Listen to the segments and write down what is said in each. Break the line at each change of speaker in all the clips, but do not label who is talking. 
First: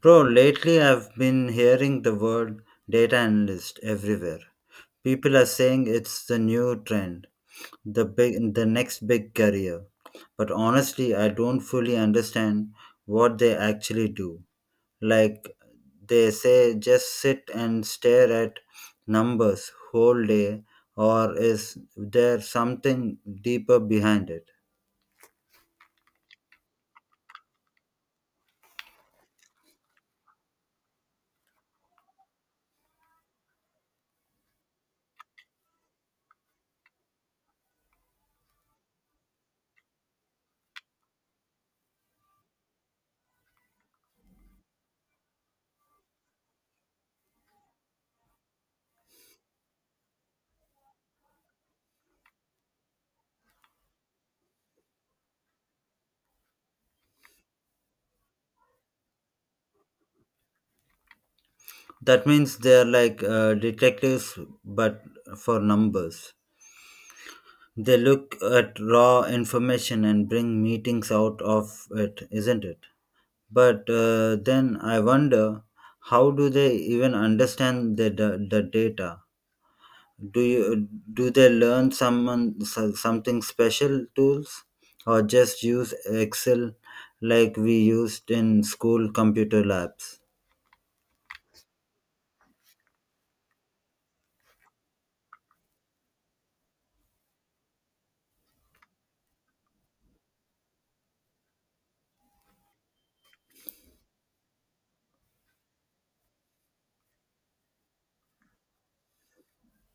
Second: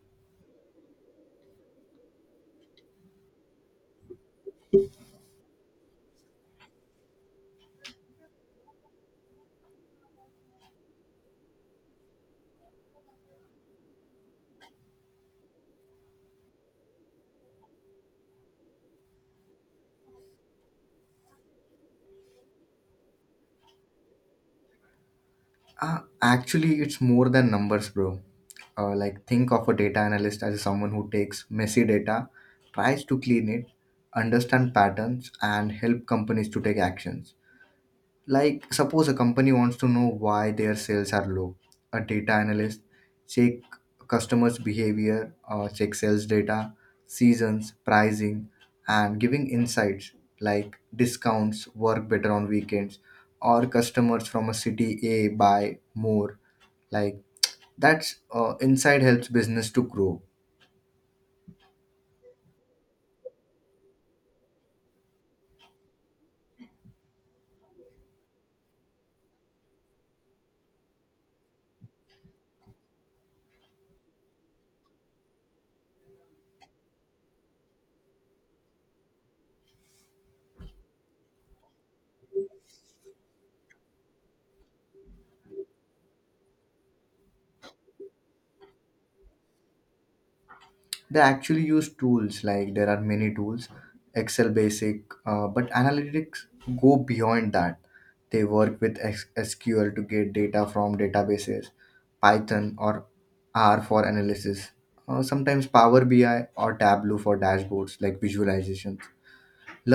Bro, lately I've been hearing the word data analyst everywhere. People are saying it's the new trend, the next big career. But honestly, I don't fully understand what they actually do. Like they say just sit and stare at numbers whole day, or is there something deeper behind it?
Actually, it's more than numbers, bro. Think of a data analyst as someone who takes messy data, tries to clean it, understand patterns, and help companies to take actions. Like, suppose a company wants to know why their sales are low. A data analyst check customers' behavior, check sales data, seasons, pricing, and giving insights like discounts work better on weekends or customers from a city A buy more like that's inside helps business to grow.
That means they're like detectives but for numbers. They look at raw information and bring meetings out of it, isn't it? But then I wonder, how do they even understand the data? Do they learn something special tools, or just use Excel like we used in school computer labs?
They actually use tools. Like there are many tools, excel basic, but analytics go beyond that. They work with sql to get data from databases, python or r for analysis, sometimes power bi or tableau for dashboards like visualizations.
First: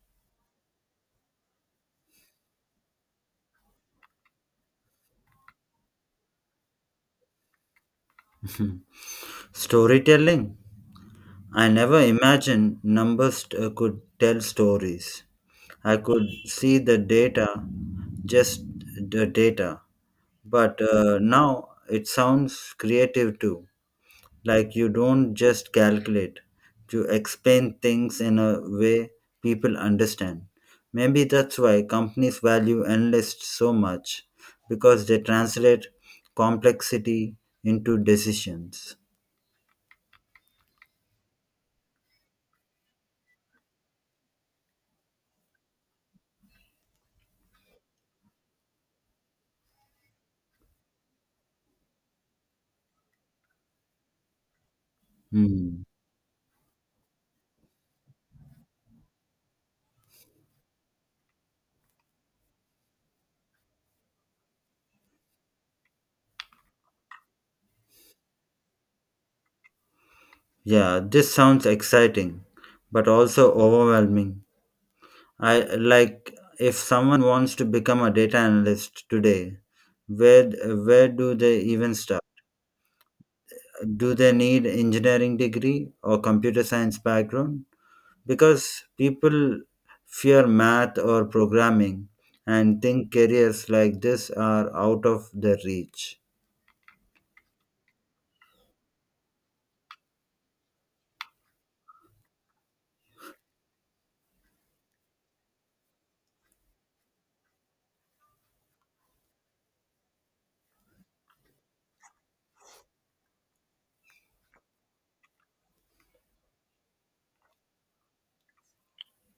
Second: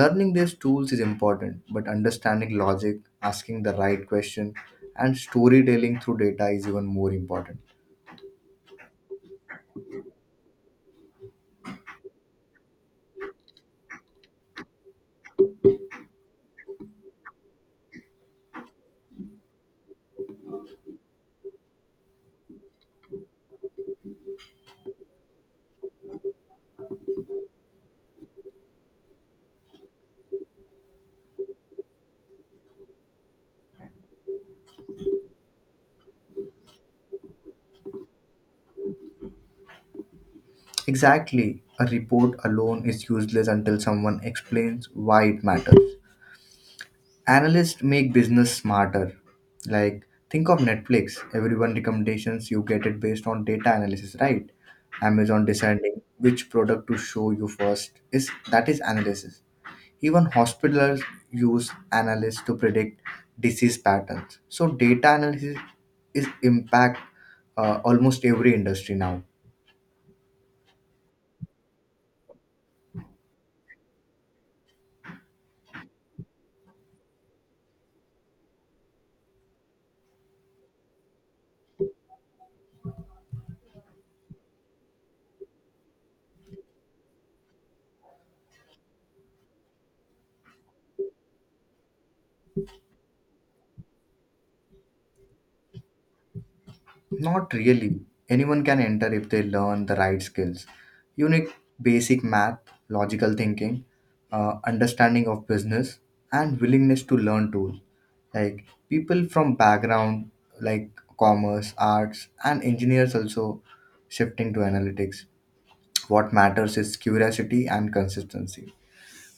Learning these tools is important, but understanding logic, asking the right question, and storytelling through data is even more important.
Storytelling. I never imagined numbers could tell stories. I could see the data, just the data. But now it sounds creative too. Like you don't just calculate, you explain things in a way people understand. Maybe that's why companies value analysts so much, because they translate complexity into decisions.
Exactly. A report alone is useless until someone explains why it matters. Analysts make business smarter. Like, think of Netflix. Everyone recommendations you get it based on data analysis, right? Amazon
Hmm.
deciding which product to show you first is that is analysis. Even hospitals use analysts to predict disease patterns. So data analysis is impact almost every industry now.
Yeah, this sounds exciting, but also overwhelming. I like if someone wants to become a data analyst today, where where do they even start? Do they need engineering degree or computer science background? Because people fear math or programming and think careers like this are out of their reach.
Not really. Anyone can enter if they learn the right skills. You need basic math, logical thinking, understanding of business, and willingness to learn tools. Like people from background like commerce, arts, and engineers also shifting to analytics. What matters is curiosity and consistency.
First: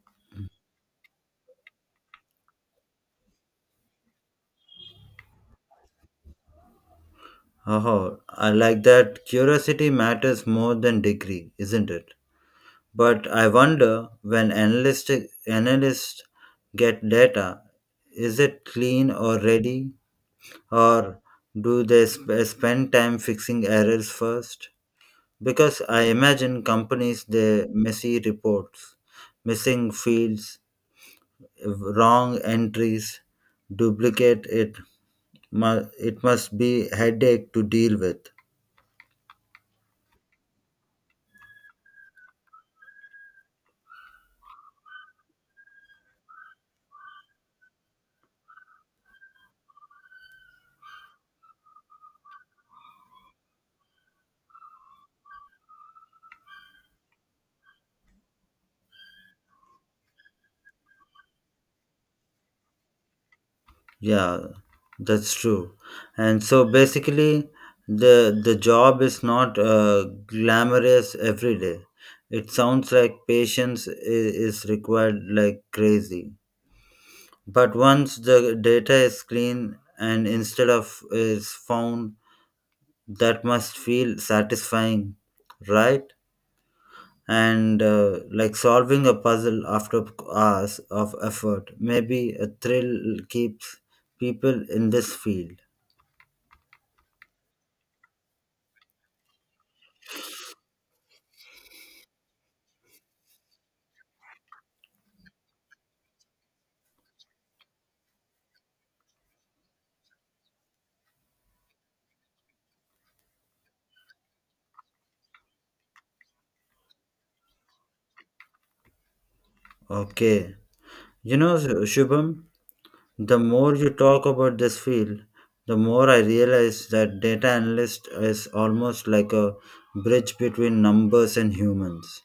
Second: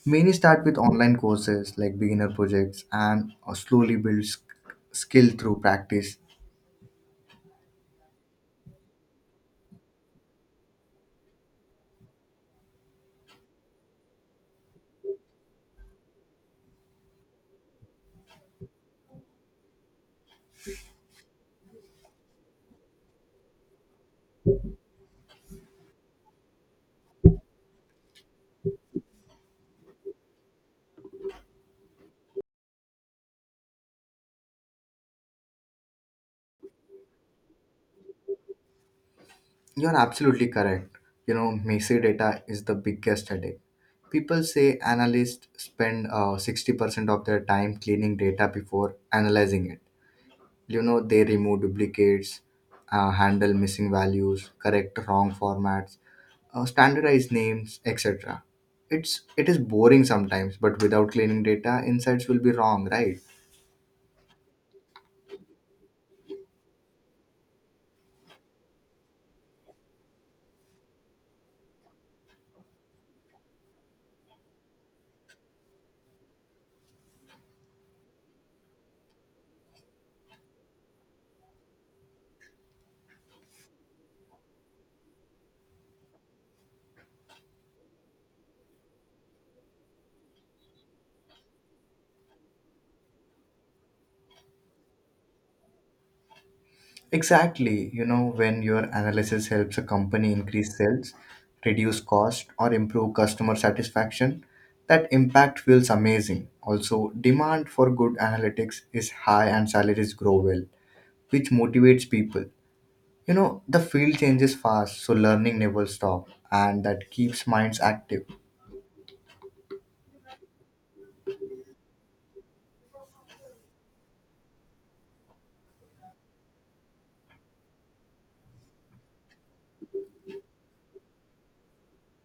Many start with online courses like beginner projects and slowly build skill through practice.
Oh, I like that curiosity matters more than degree, isn't it? But I wonder when analysts get data, is it clean or ready, or do they spend time fixing errors first? Because I imagine companies they messy reports, missing fields, wrong entries, duplicate it. It must be headache to deal with.
You're absolutely correct. You know, messy data is the biggest headache. People say analysts spend 60% of their time cleaning data before analyzing it. You know, they remove duplicates, handle missing values, correct wrong formats, standardize names, etc. It is boring sometimes, but without cleaning data, insights will be wrong, right?
Yeah, that's true. And so basically, the job is not glamorous every day. It sounds like patience is required like crazy. But once the data is clean and instead of is found, that must feel satisfying, right? And like solving a puzzle after hours of effort, maybe a thrill keeps people in this field.
Exactly. You know, when your analysis helps a company increase sales, reduce cost, or improve customer satisfaction, that impact feels amazing. Also, demand for good analytics is high and salaries grow well, which motivates people. You know, the field changes fast, so learning never stops, and that keeps minds active.
Okay. You know, Shubham, the more you talk about this field, the more I realize that data analyst is almost like a bridge between numbers and humans.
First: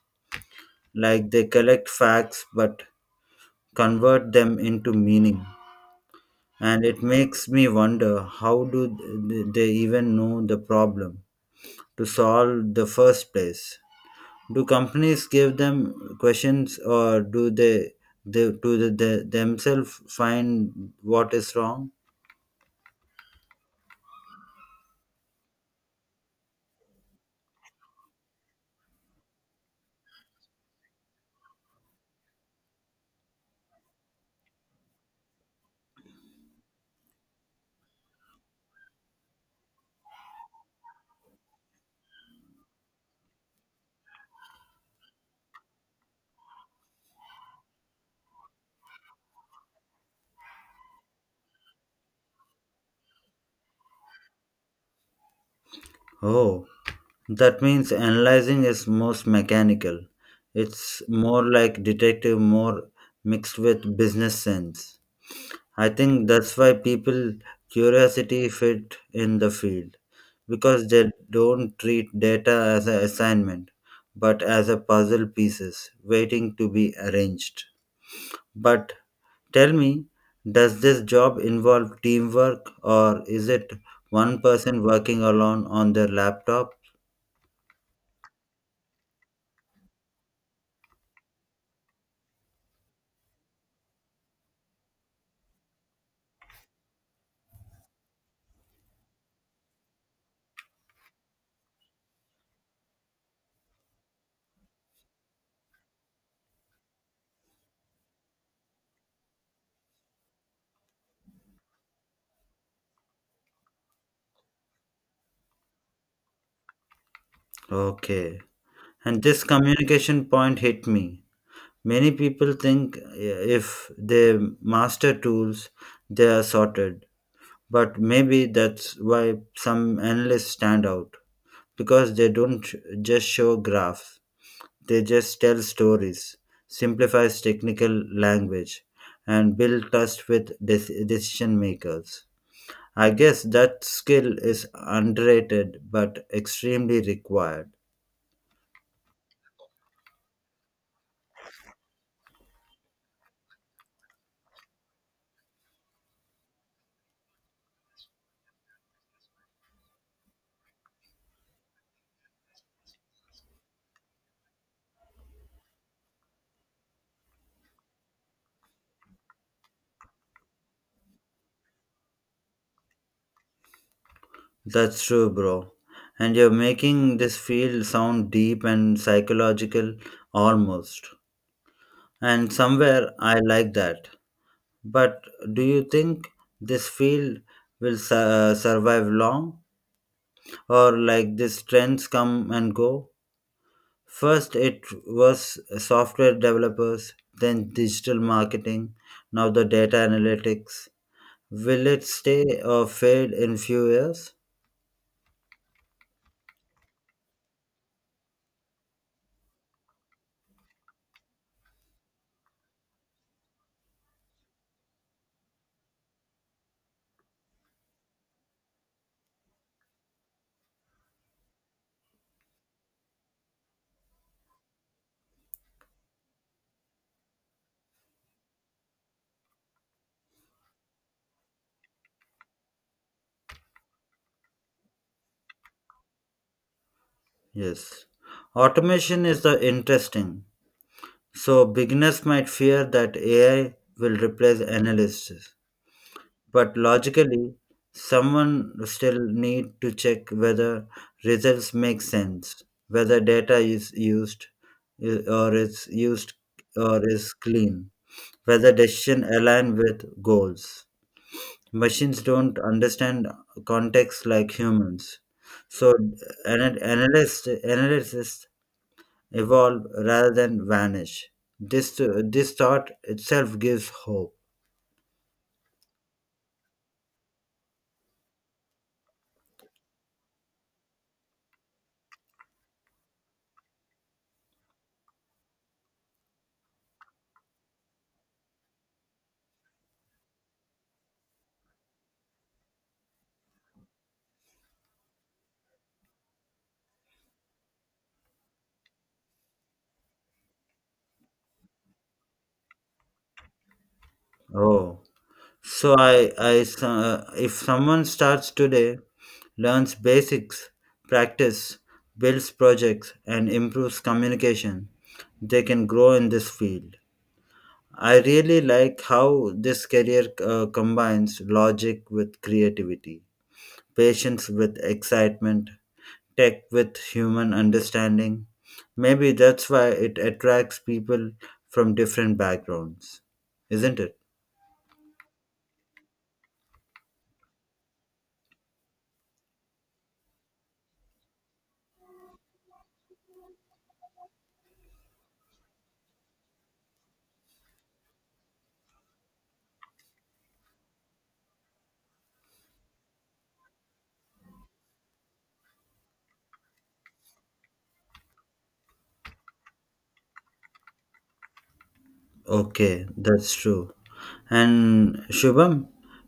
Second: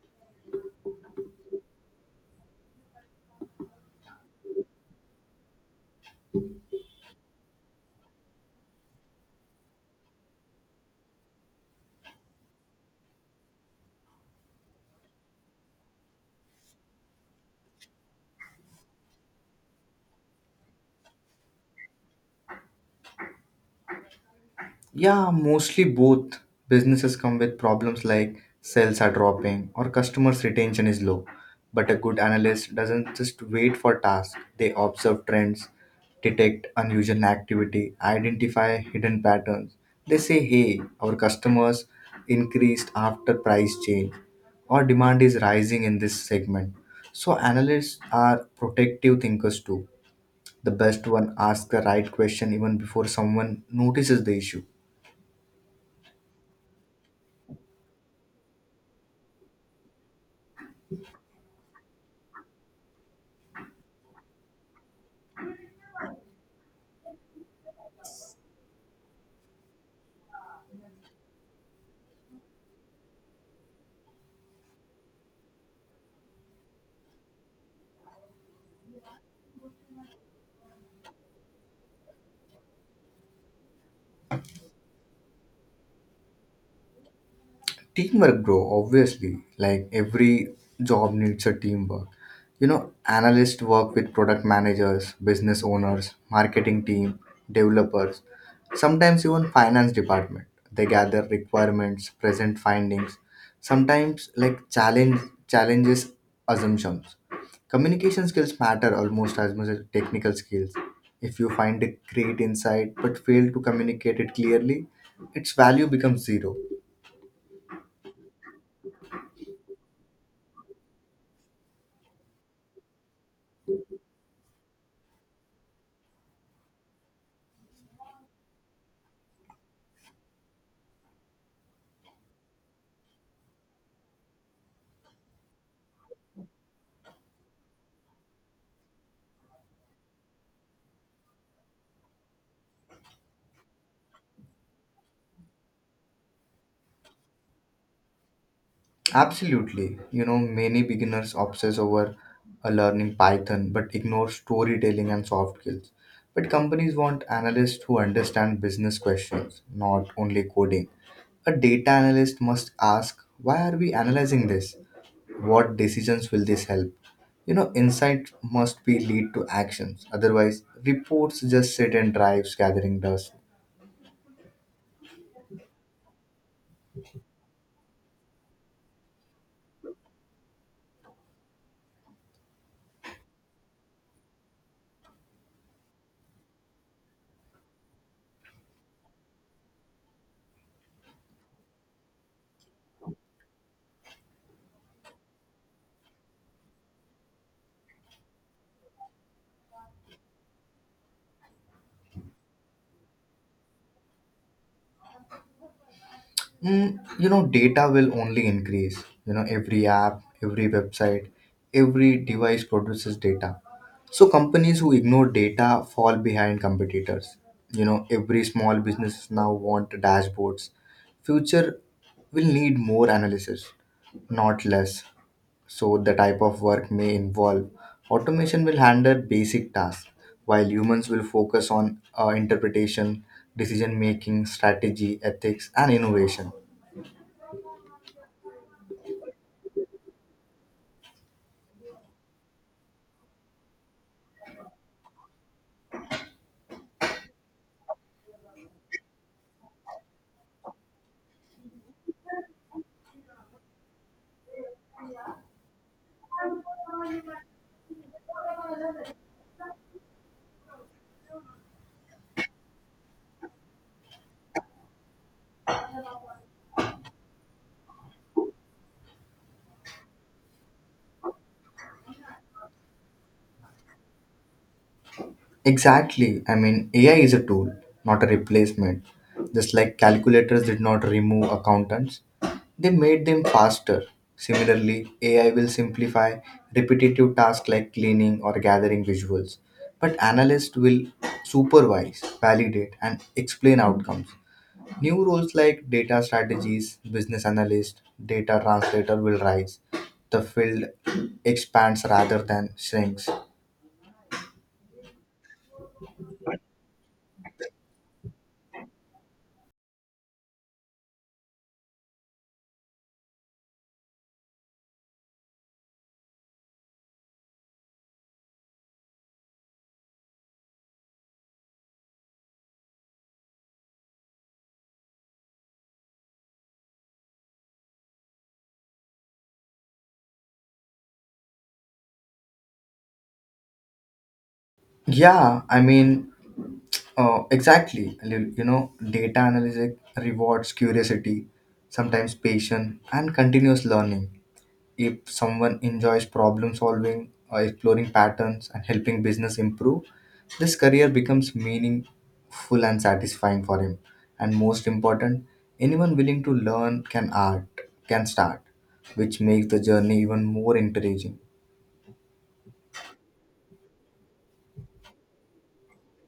Like they collect facts but convert them into meaning. And it makes me wonder, how do they even know the problem to solve the first place? Do companies give them questions, or do they themselves find what is wrong?
Yeah, mostly both. Businesses come with problems like sales are dropping or customers' retention is low. But a good analyst doesn't just wait for tasks, they observe trends, detect unusual activity, identify hidden patterns. They say, hey, our customers increased after price change or demand is rising in this segment. So, analysts are protective thinkers too. The best one asks the right question even before someone notices the issue.
Oh, that means analyzing is most mechanical. It's more like detective, more mixed with business sense. I think that's why people curiosity fit in the field, because they don't treat data as an assignment but as a puzzle pieces waiting to be arranged. But tell me, does this job involve teamwork, or is it one person working alone on their laptop?
Teamwork, bro, obviously. Like every job needs a teamwork. You know, analysts work with product managers, business owners, marketing team, developers, sometimes even finance department. They gather requirements, present findings, sometimes like challenge challenges assumptions. Communication skills matter almost as much as technical skills. If you find a great insight but fail to communicate it clearly, its value becomes zero.
Okay. And this communication point hit me. Many people think if they master tools, they are sorted. But maybe that's why some analysts stand out, because they don't just show graphs. They just tell stories, simplifies technical language, and build trust with decision makers. I guess that skill is underrated but extremely required.
Absolutely. You know, many beginners obsess over learning Python but ignore storytelling and soft skills. But companies want analysts who understand business questions, not only coding. A data analyst must ask, why are we analyzing this? What decisions will this help? You know, insight must be lead to actions. Otherwise, reports just sit and drives gathering dust.
That's true, bro. And you're making this field sound deep and psychological almost. And somewhere I like that. But do you think this field will survive long? Or like these trends come and go? First, it was software developers, then digital marketing, now the data analytics. Will it stay or fade in few years?
You know, data will only increase. You know, every app, every website, every device produces data. So companies who ignore data fall behind competitors. You know, every small business now want dashboards. Future will need more analysis, not less. So the type of work may involve automation will handle basic tasks, while humans will focus on interpretation, decision making, strategy, ethics, and innovation.
Yes. Automation is the interesting. So beginners might fear that AI will replace analysts, but logically, someone still need to check whether results make sense, whether data is used i- or is used or is clean, whether decisions align with goals. Machines don't understand context like humans. So analysts evolve rather than vanish. This, this thought itself gives hope.
Exactly. I mean, AI is a tool, not a replacement. Just like calculators did not remove accountants, they made them faster. Similarly, AI will simplify repetitive tasks like cleaning or gathering visuals, but analysts will supervise, validate, and explain outcomes. New roles like data strategies, business analyst, data translator will rise. The field expands rather than shrinks.
Oh, so if someone starts today, learns basics, practice, builds projects, and improves communication, they can grow in this field. I really like how this career combines logic with creativity, patience with excitement, tech with human understanding. Maybe that's why it attracts people from different backgrounds, isn't it?
Yeah, I mean, exactly. You know, data analysis rewards curiosity, sometimes patience, and continuous learning. If someone enjoys problem solving, exploring patterns, and helping business improve, this career becomes meaningful and satisfying for him. And most important, anyone willing to learn can start, which makes the journey even more encouraging.
Okay, that's true. And Shubham,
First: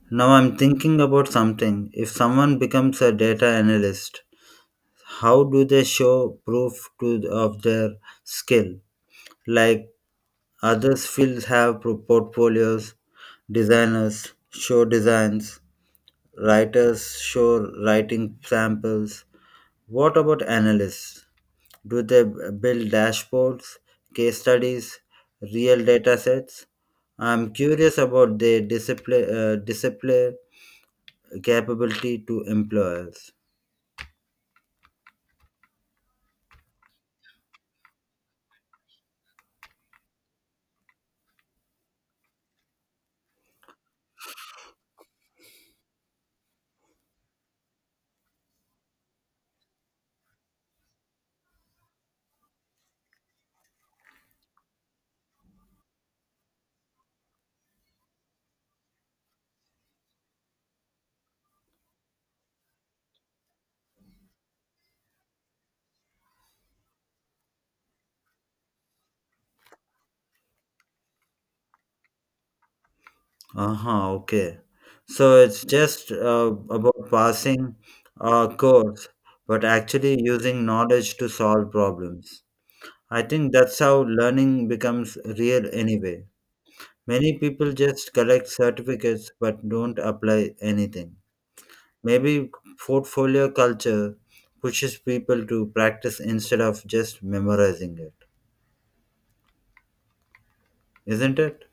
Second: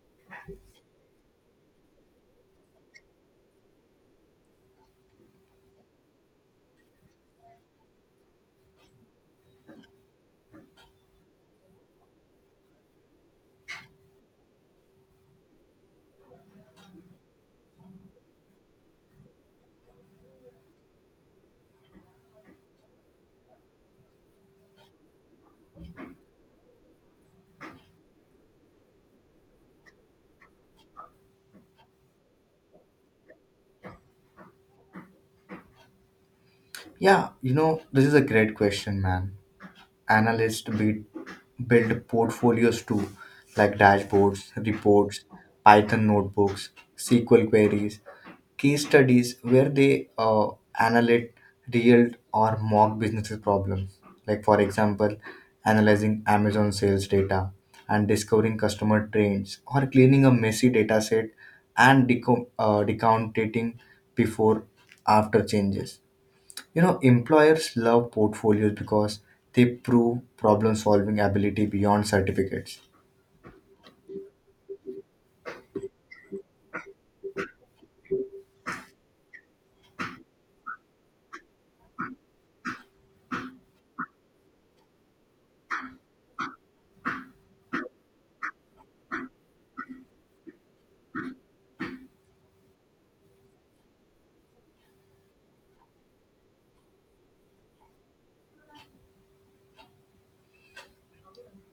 now I'm thinking about something. If someone becomes a data analyst, how do they show proof to, of their skill? Like others fields have portfolios, designers show designs, writers show writing samples. What about analysts? Do they build dashboards, case studies, real data sets? I'm curious about their display capability to employers.
Yeah, you know, this is a great question, man. Analysts build portfolios too, like dashboards, reports, Python notebooks, SQL queries, case studies where they analyze real or mock businesses problems. Like, for example, analyzing Amazon sales data and discovering customer trends, or cleaning a messy data set and decantating before after changes. You know, employers love portfolios because they prove problem solving ability beyond certificates.
Uh-huh, okay. So it's just about passing a course, but actually using knowledge to solve problems. I think that's how learning becomes real anyway. Many people just collect certificates but don't apply anything. Maybe portfolio culture pushes people to practice instead of just memorizing it, isn't it?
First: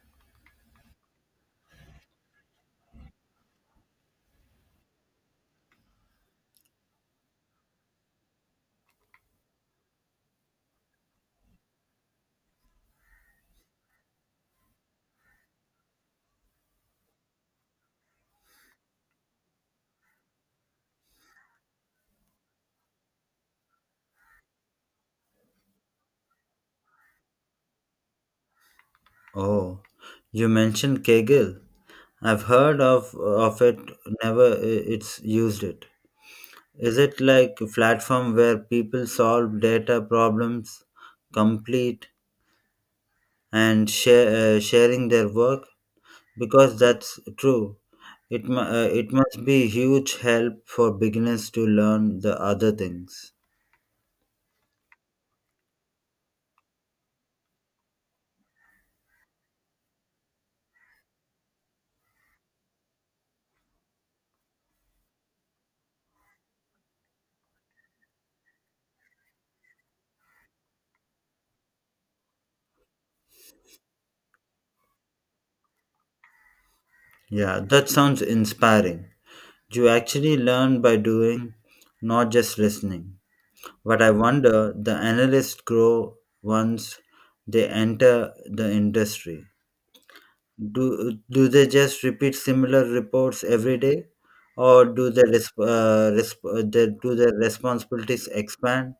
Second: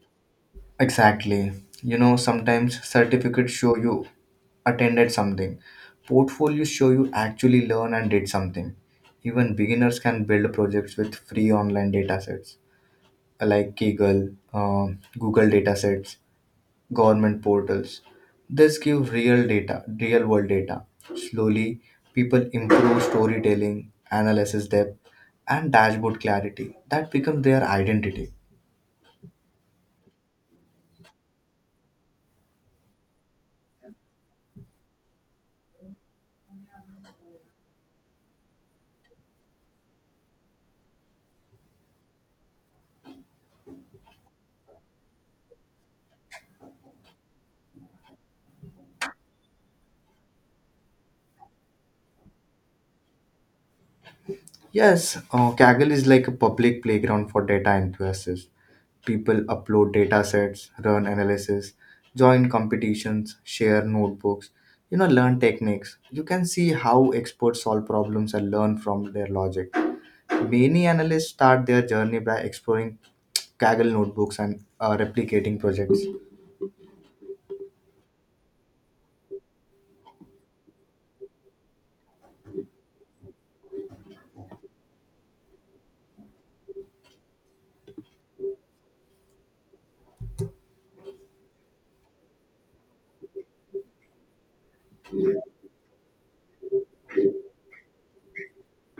Exactly. You know, sometimes certificates show you attended something, portfolios show you actually learn and did something. Even beginners can build projects with free online datasets like Kaggle, Google datasets, government portals. This give real data, real world data. Slowly, people improve storytelling, analysis depth, and dashboard clarity. That become their identity.
Oh, you mentioned Kegel. I've heard of it, never it's used it. Is it like a platform where people solve data problems, complete and share, sharing their work? Because that's true. It it must be huge help for beginners to learn the other things.
Yes, Kaggle is like a public playground for data enthusiasts. People upload data sets, run analysis, join competitions, share notebooks, you know, learn techniques. You can see how experts solve problems and learn from their logic. Many analysts start their journey by exploring Kaggle notebooks and replicating projects.
Yeah, that sounds inspiring. You actually learn by doing, not just listening. But I wonder the analysts grow once they enter the industry. Do they just repeat similar reports every day, or do their do their responsibilities expand?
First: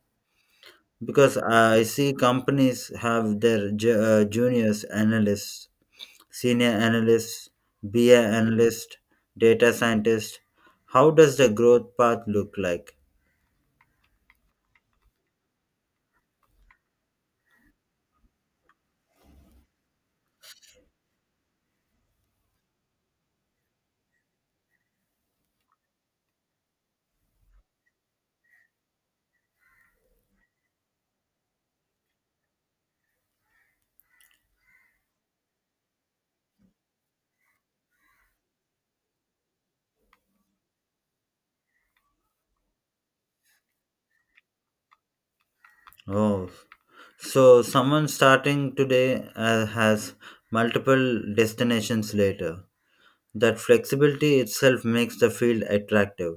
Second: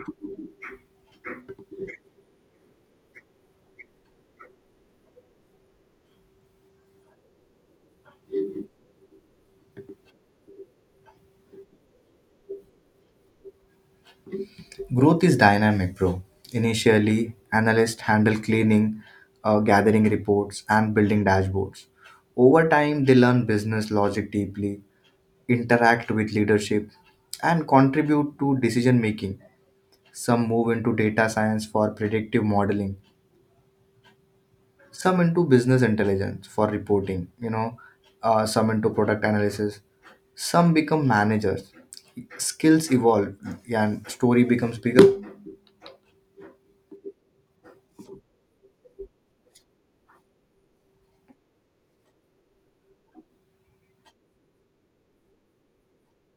Because I see companies have their juniors analysts, senior analysts, BI analyst, data scientist. How does the growth path look like?
Growth is dynamic, bro. Initially, analysts handle cleaning, gathering reports, and building dashboards. Over time, they learn business logic deeply, interact with leadership, and contribute to decision making. Some move into data science for predictive modeling, some into business intelligence for reporting, you know, some into product analysis, some become managers. Skills evolve and story becomes bigger.
Oh, so someone starting today has multiple destinations later. That flexibility itself makes the field attractive.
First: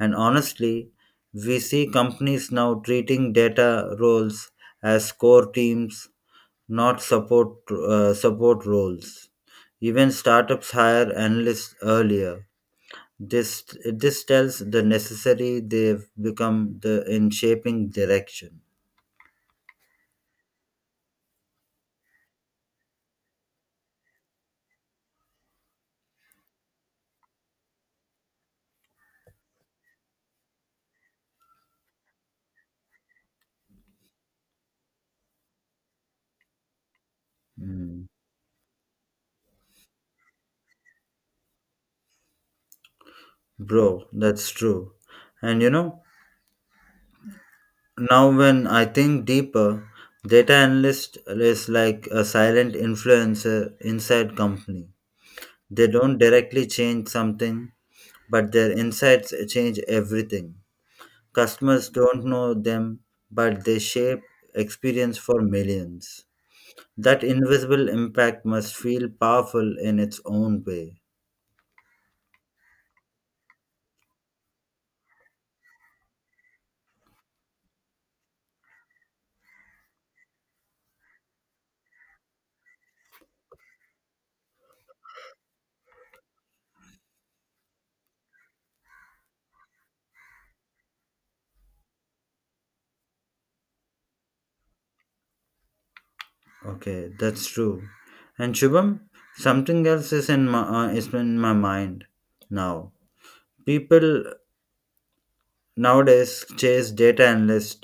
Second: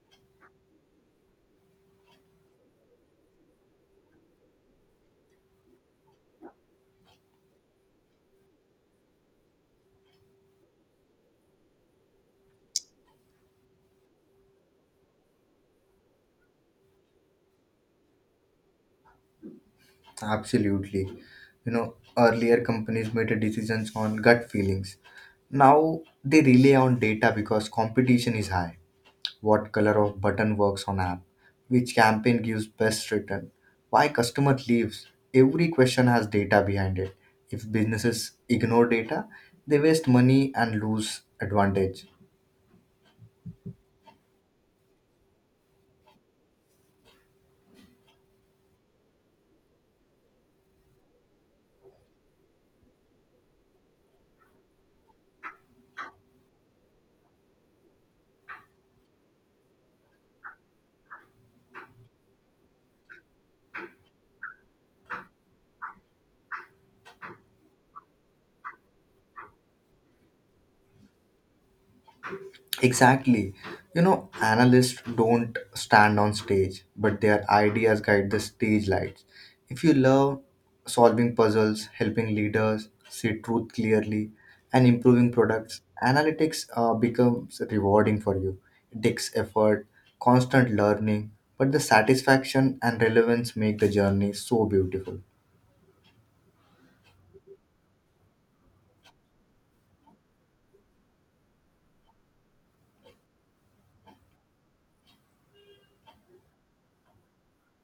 And honestly, we see companies now treating data roles as core teams, not support roles. Even startups hire analysts earlier. This tells the necessary they've become the in shaping direction.
Absolutely. You know, earlier companies made a decisions on gut feelings, now they rely on data because competition is high. What color of button works on app, which campaign gives best return, why customer leaves. Every question has data behind it. If
Mm.
businesses ignore data, they waste money and lose advantage.
Bro, that's true. And you know, now when I think deeper, data analyst is like a silent influencer inside company. They don't directly change something, but their insights change everything. Customers don't know them, but they shape experience for millions. That invisible impact must feel powerful in its own way.
Exactly. You know, analysts don't stand on stage, but their ideas guide the stage lights. If you love solving puzzles, helping leaders see truth clearly, and improving products, analytics becomes rewarding for you. It takes effort, constant learning, but the satisfaction and relevance make the journey so beautiful.
Okay, that's true. And Shubham, something else is in my mind now. People nowadays chase data analyst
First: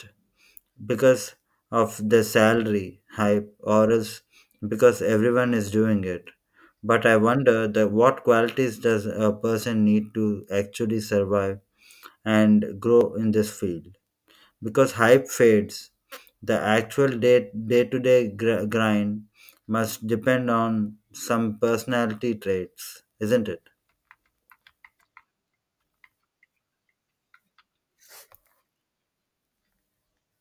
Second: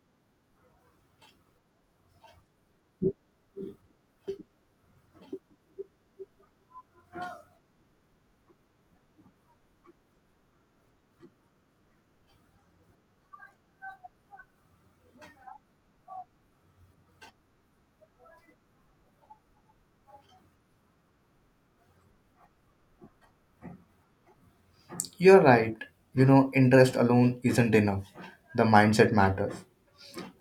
because of the salary hype, or is because everyone is doing it. But I wonder that what qualities does a person need to actually survive and grow in this field? Because hype fades. The actual day to day grind must depend on some personality traits, isn't it?
You're right. You know, interest alone isn't enough. The mindset matters.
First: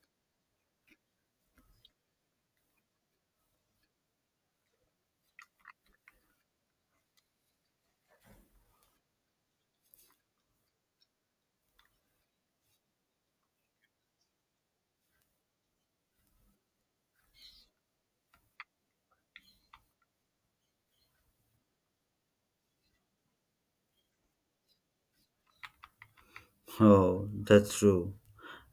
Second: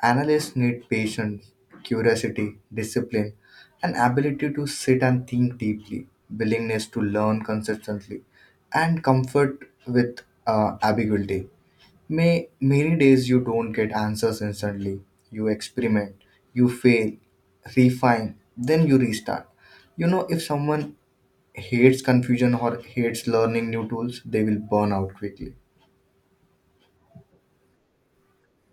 Analysts need patience, curiosity, discipline, an ability to sit and think deeply, willingness to learn consistently, and comfort with ambiguity. May many days you don't get answers instantly. You experiment, you fail, refine, then you restart. You know, if someone hates confusion or hates learning new tools, they will burn out quickly.
Oh, that's true.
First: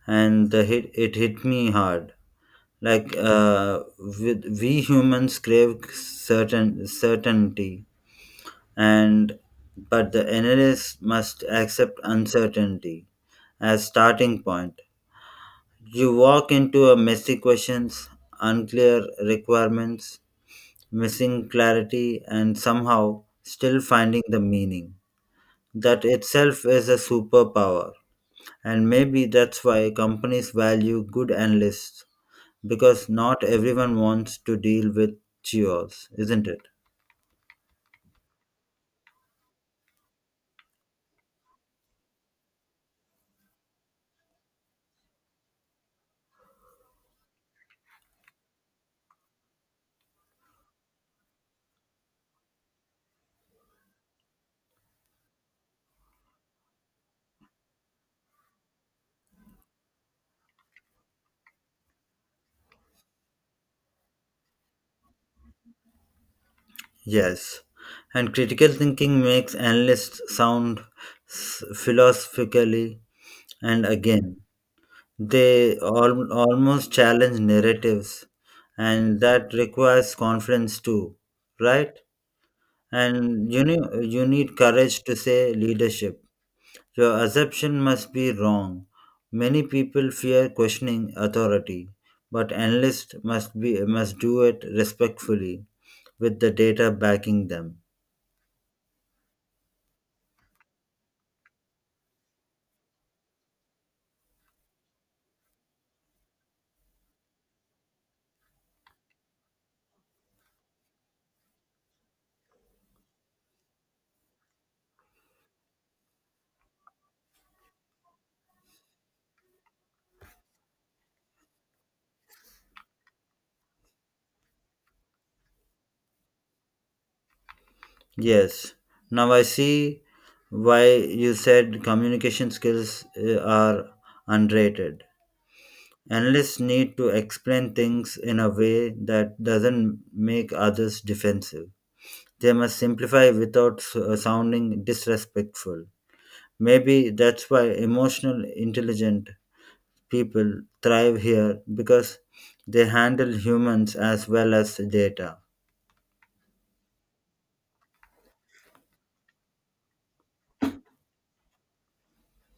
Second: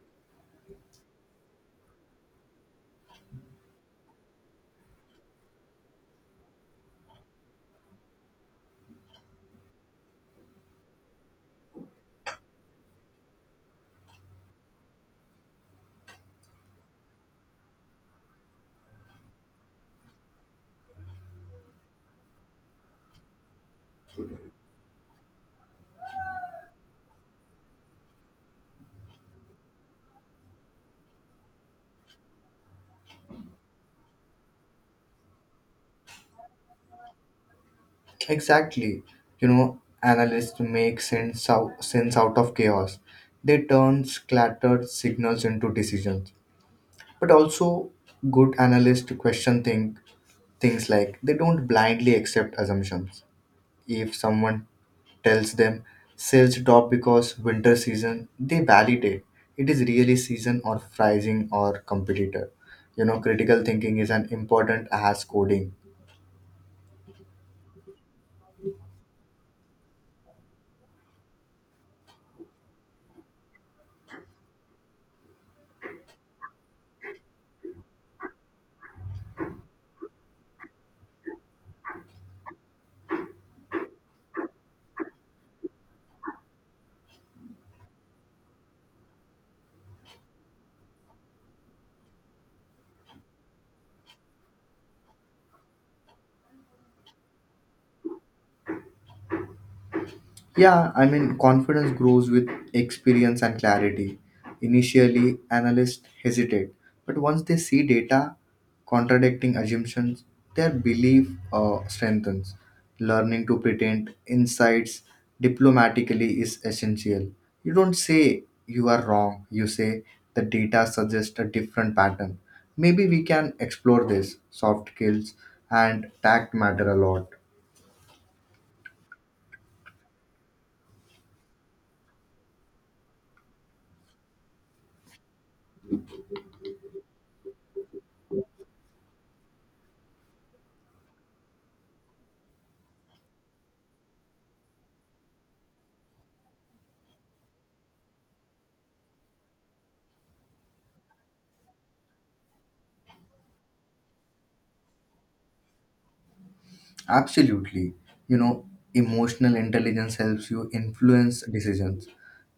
And the hit, it hit me hard. Like we humans crave certain certainty, and but the analyst must accept uncertainty as starting point. You walk into a messy questions, unclear requirements, missing clarity, and somehow still finding the meaning. That itself is a superpower. And maybe that's why companies value good analysts, because not everyone wants to deal with chores, isn't it?
Exactly. You know, analysts sense out of chaos. They turn scattered signals into decisions. But also, good analysts question think, things like they don't blindly accept assumptions. If someone tells them sales drop because winter season, they validate it is really season or pricing or competitor. You know, critical thinking is an important as coding.
Yes. And critical thinking makes analysts sound philosophically, and again, they almost challenge narratives, and that requires confidence too, right? And you need courage to say leadership. Your assumption must be wrong. Many people fear questioning authority, but analysts must do it respectfully with the data backing them.
Confidence grows with experience and clarity. Initially, analysts hesitate, but once they see data contradicting assumptions, their belief strengthens. Learning to pretend insights diplomatically is essential. You don't say you are wrong, you say the data suggests a different pattern. Maybe we can explore this. Soft skills and tact matter a lot.
Yes. Now I see why you said communication skills are underrated. Analysts need to explain things in a way that doesn't make others defensive. They must simplify without sounding disrespectful. Maybe that's why emotional intelligent people thrive here, because they handle humans as well as data.
Absolutely. You know, emotional intelligence helps you influence decisions.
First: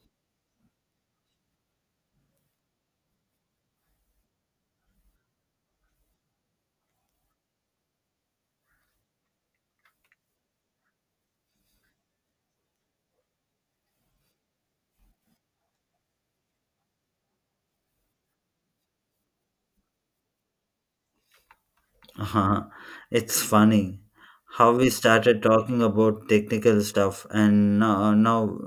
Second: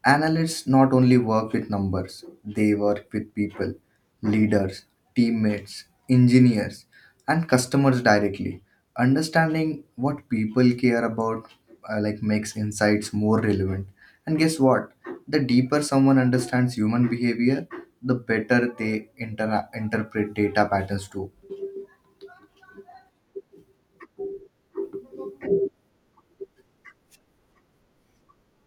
Analysts not only work with numbers, they work with people, leaders, teammates, engineers, and customers directly. Understanding what people care about makes insights more relevant. And guess what? The deeper someone understands human behavior, the better they interpret data patterns too.
Uh-huh. It's funny how we started talking about technical stuff and now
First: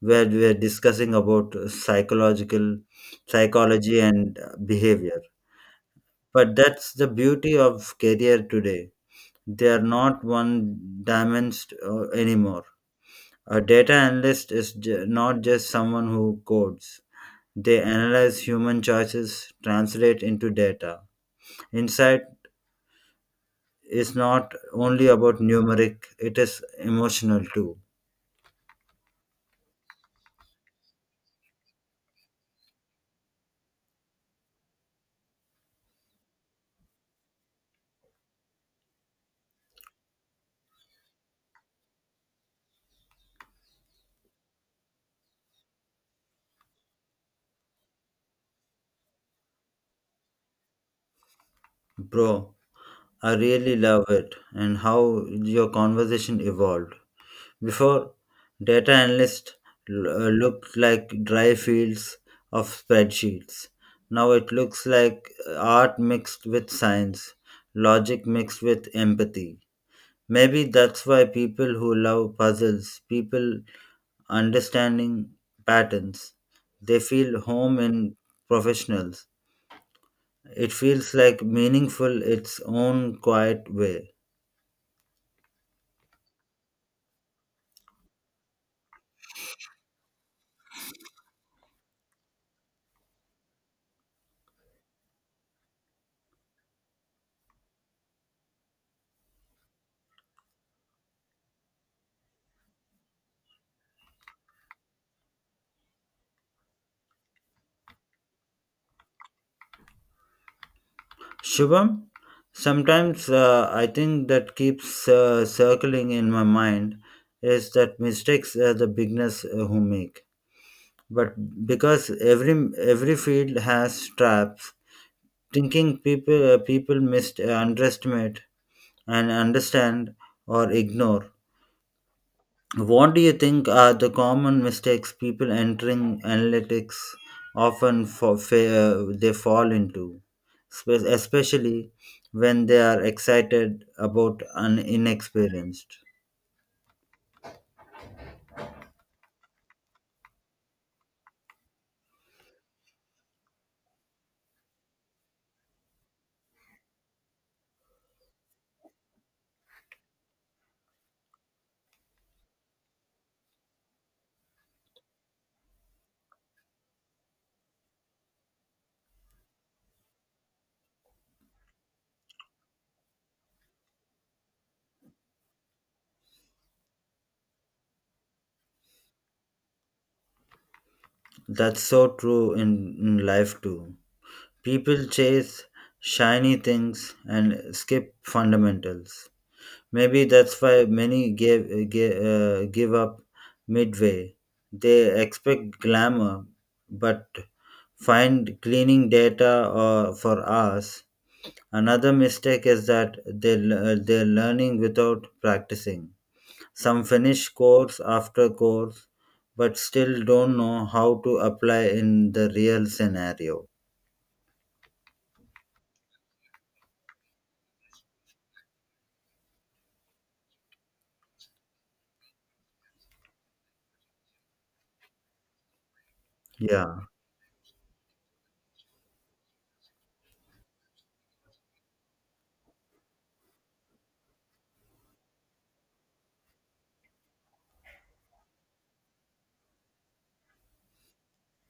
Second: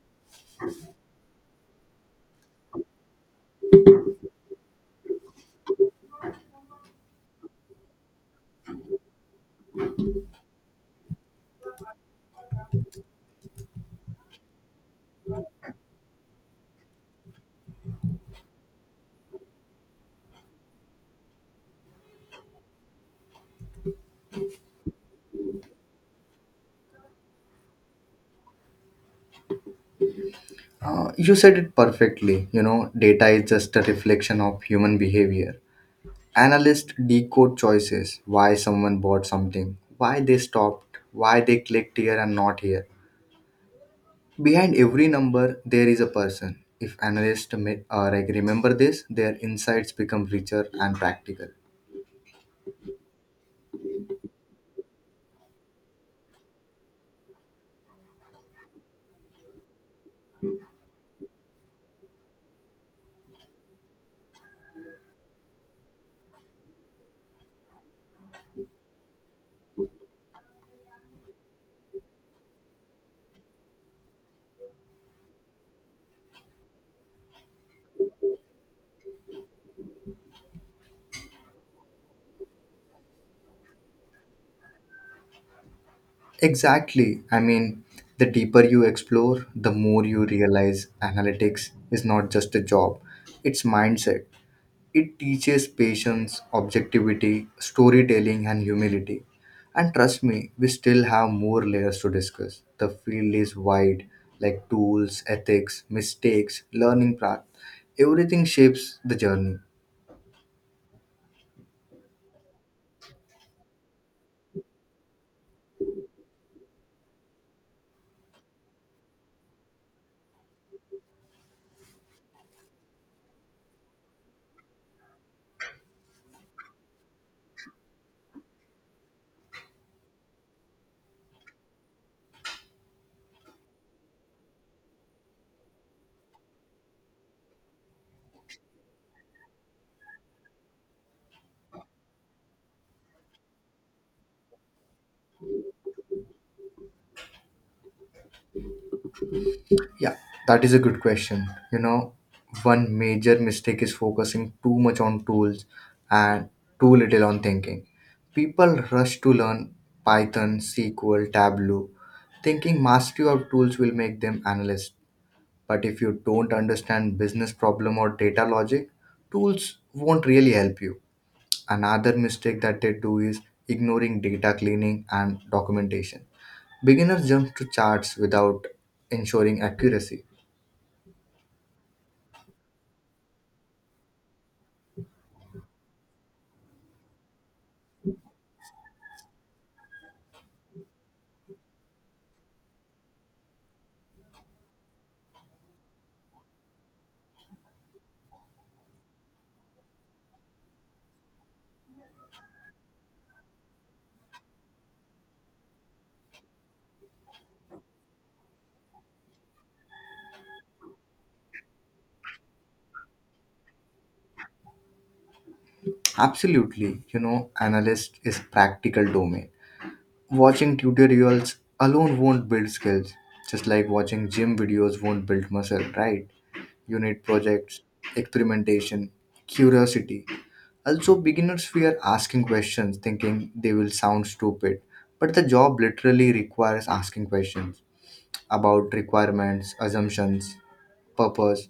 where we're discussing about psychological psychology and behavior. But that's the beauty of career today. They are not one dimensional anymore. A data analyst is not just someone who codes. They analyze human choices, translate into data. Insight is not only about numeric, it is emotional too.
You said it perfectly. You know, data is just a reflection of human behavior. Analysts decode choices why someone bought something, why they stopped, why they clicked here and not here. Behind every number, there is a person. If analysts may, remember this, their insights become richer and practical.
Bro, I really love it and how your conversation evolved. Before, data analysts looked like dry fields of spreadsheets. Now it looks like art mixed with science, logic mixed with empathy. Maybe that's why people who love puzzles, people understanding patterns, they feel home in professionals. It feels like meaningful its own quiet way.
Exactly. I mean, the deeper you explore, the more you realize analytics is not just a job, it's mindset. It teaches patience, objectivity, storytelling, and humility. And trust me, we still have more layers to discuss. The field is wide, like tools, ethics, mistakes, learning path. Everything shapes the journey.
Shubham, sometimes I think that keeps circling in my mind is that mistakes are the beginners who make. But because every field has traps, thinking people people underestimate and understand or ignore what do you think are the common mistakes people entering analytics often they fall into, especially when they are excited about an inexperienced?
Yeah, that is a good question. You know, one major mistake is focusing too much on tools and too little on thinking. People rush to learn Python, SQL, Tableau, thinking mastery of tools will make them analysts. But if you don't understand business problem or data logic, tools won't really help you. Another mistake that they do is ignoring data cleaning and documentation. Beginners jump to charts without ensuring accuracy.
That's so true in life too. People chase shiny things and skip fundamentals. Maybe that's why many give up midway. They expect glamour, but find cleaning data for us. Another mistake is that they, they're learning without practicing. Some finish course after course, but still don't know how to apply in the real scenario.
Absolutely. You know, analyst is practical domain. Watching tutorials alone won't build skills, just like watching gym videos won't build muscle, right? You
Yeah,
need projects, experimentation, curiosity. Also, beginners fear asking questions, thinking they will sound stupid. But the job literally requires asking questions about requirements, assumptions, purpose.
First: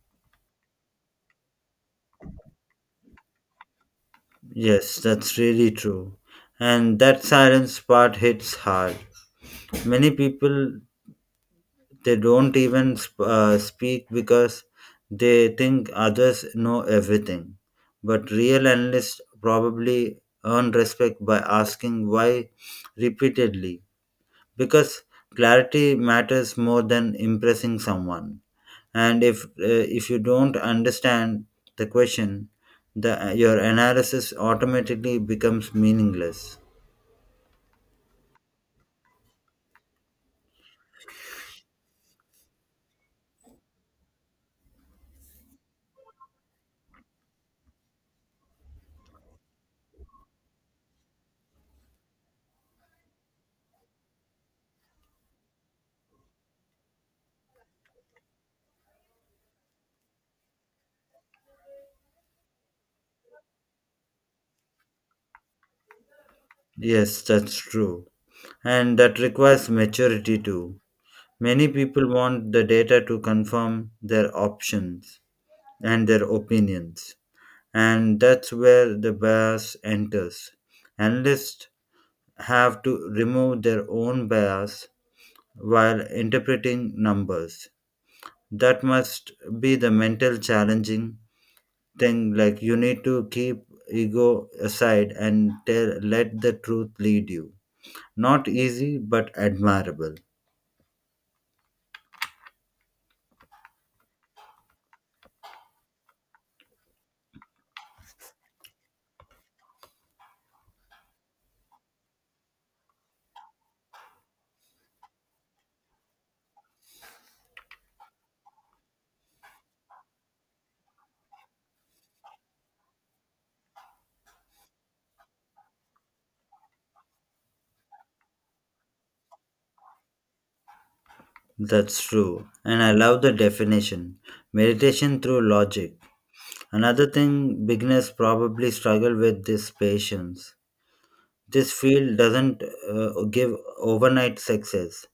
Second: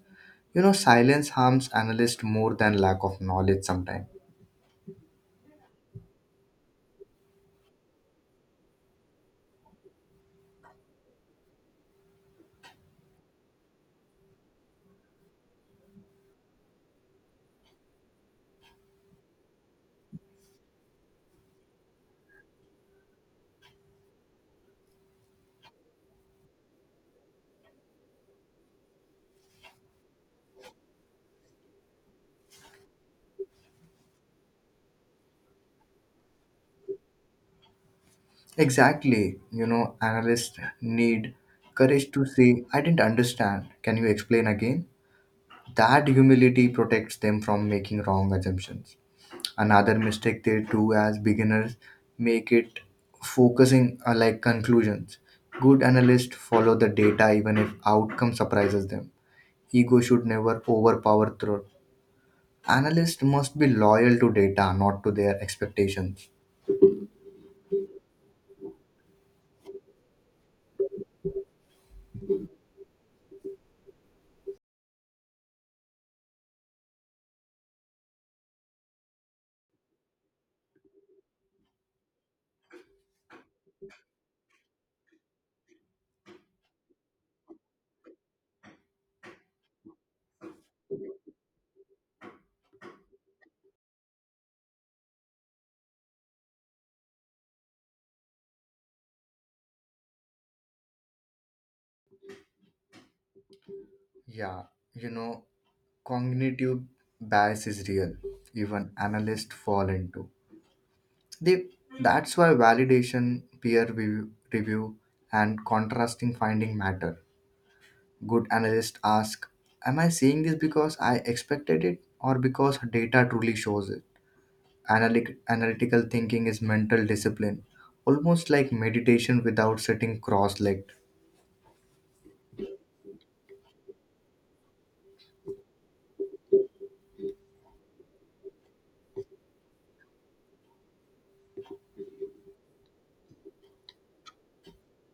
You know, silence harms analyst more than lack of knowledge sometimes.
yes, that's really true. And that silence part hits hard. Many people they don't even speak because they think others know everything. But real analysts probably earn respect by asking why repeatedly, because clarity matters more than impressing someone. And if you don't understand the question, the your analysis automatically becomes meaningless.
Exactly. You know, analysts need courage to say, I didn't understand. Can you explain again? That humility protects them from making wrong assumptions. Another mistake they do as beginners make it focusing on like conclusions. Good analysts follow the data even if outcome surprises them. Ego should never overpower truth. Analysts must be loyal to data, not to their expectations.
Yes, that's true. And that requires maturity too. Many people want the data to confirm their options and their opinions, and that's where the bias enters. Analysts have to remove their own bias while interpreting numbers. That must be the mental challenging thing, like you need to keep ego aside and tell, let the truth lead you. Not easy but admirable.
Yeah, you know, cognitive bias is real. Even analysts fall into. They that's why validation, peer review, review and contrasting finding matter. Good analysts ask, am I seeing this because I expected it or because data truly shows it? Analytical thinking is mental discipline, almost like meditation without sitting cross-legged.
That's true, and I love the definition meditation through logic. Another thing beginners probably struggle with is patience. This field doesn't give overnight success.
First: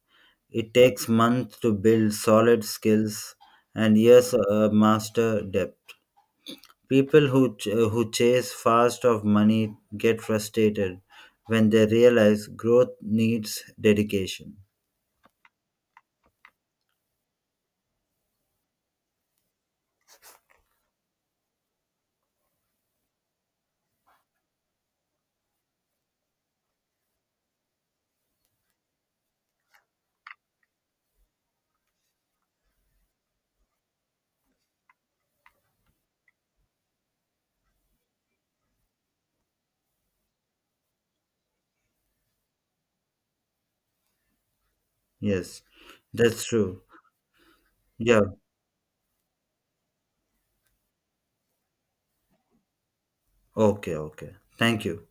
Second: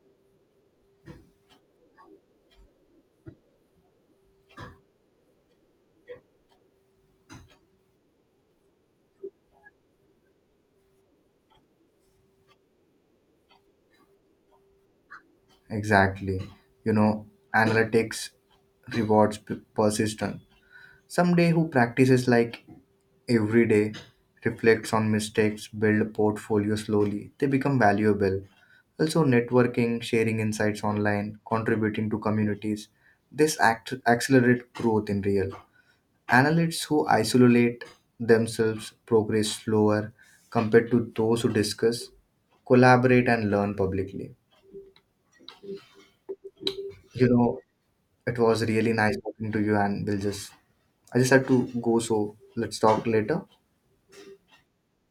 It takes months to build solid skills and years master depth. People who who chase fast of money get frustrated when they realize growth needs dedication.
Exactly. You know, analytics rewards persistence. Someday who practices like every day, reflects on mistakes, build a portfolio slowly, they become valuable. Also, networking, sharing insights online, contributing to communities, this accelerate growth in real. Analysts who isolate themselves progress slower compared to those who discuss, collaborate, and learn publicly.
Yes, that's true.
You know,
Yeah,
it was really nice talking to you, and we'll just I just had to go, so let's talk later.
okay, okay. Thank you.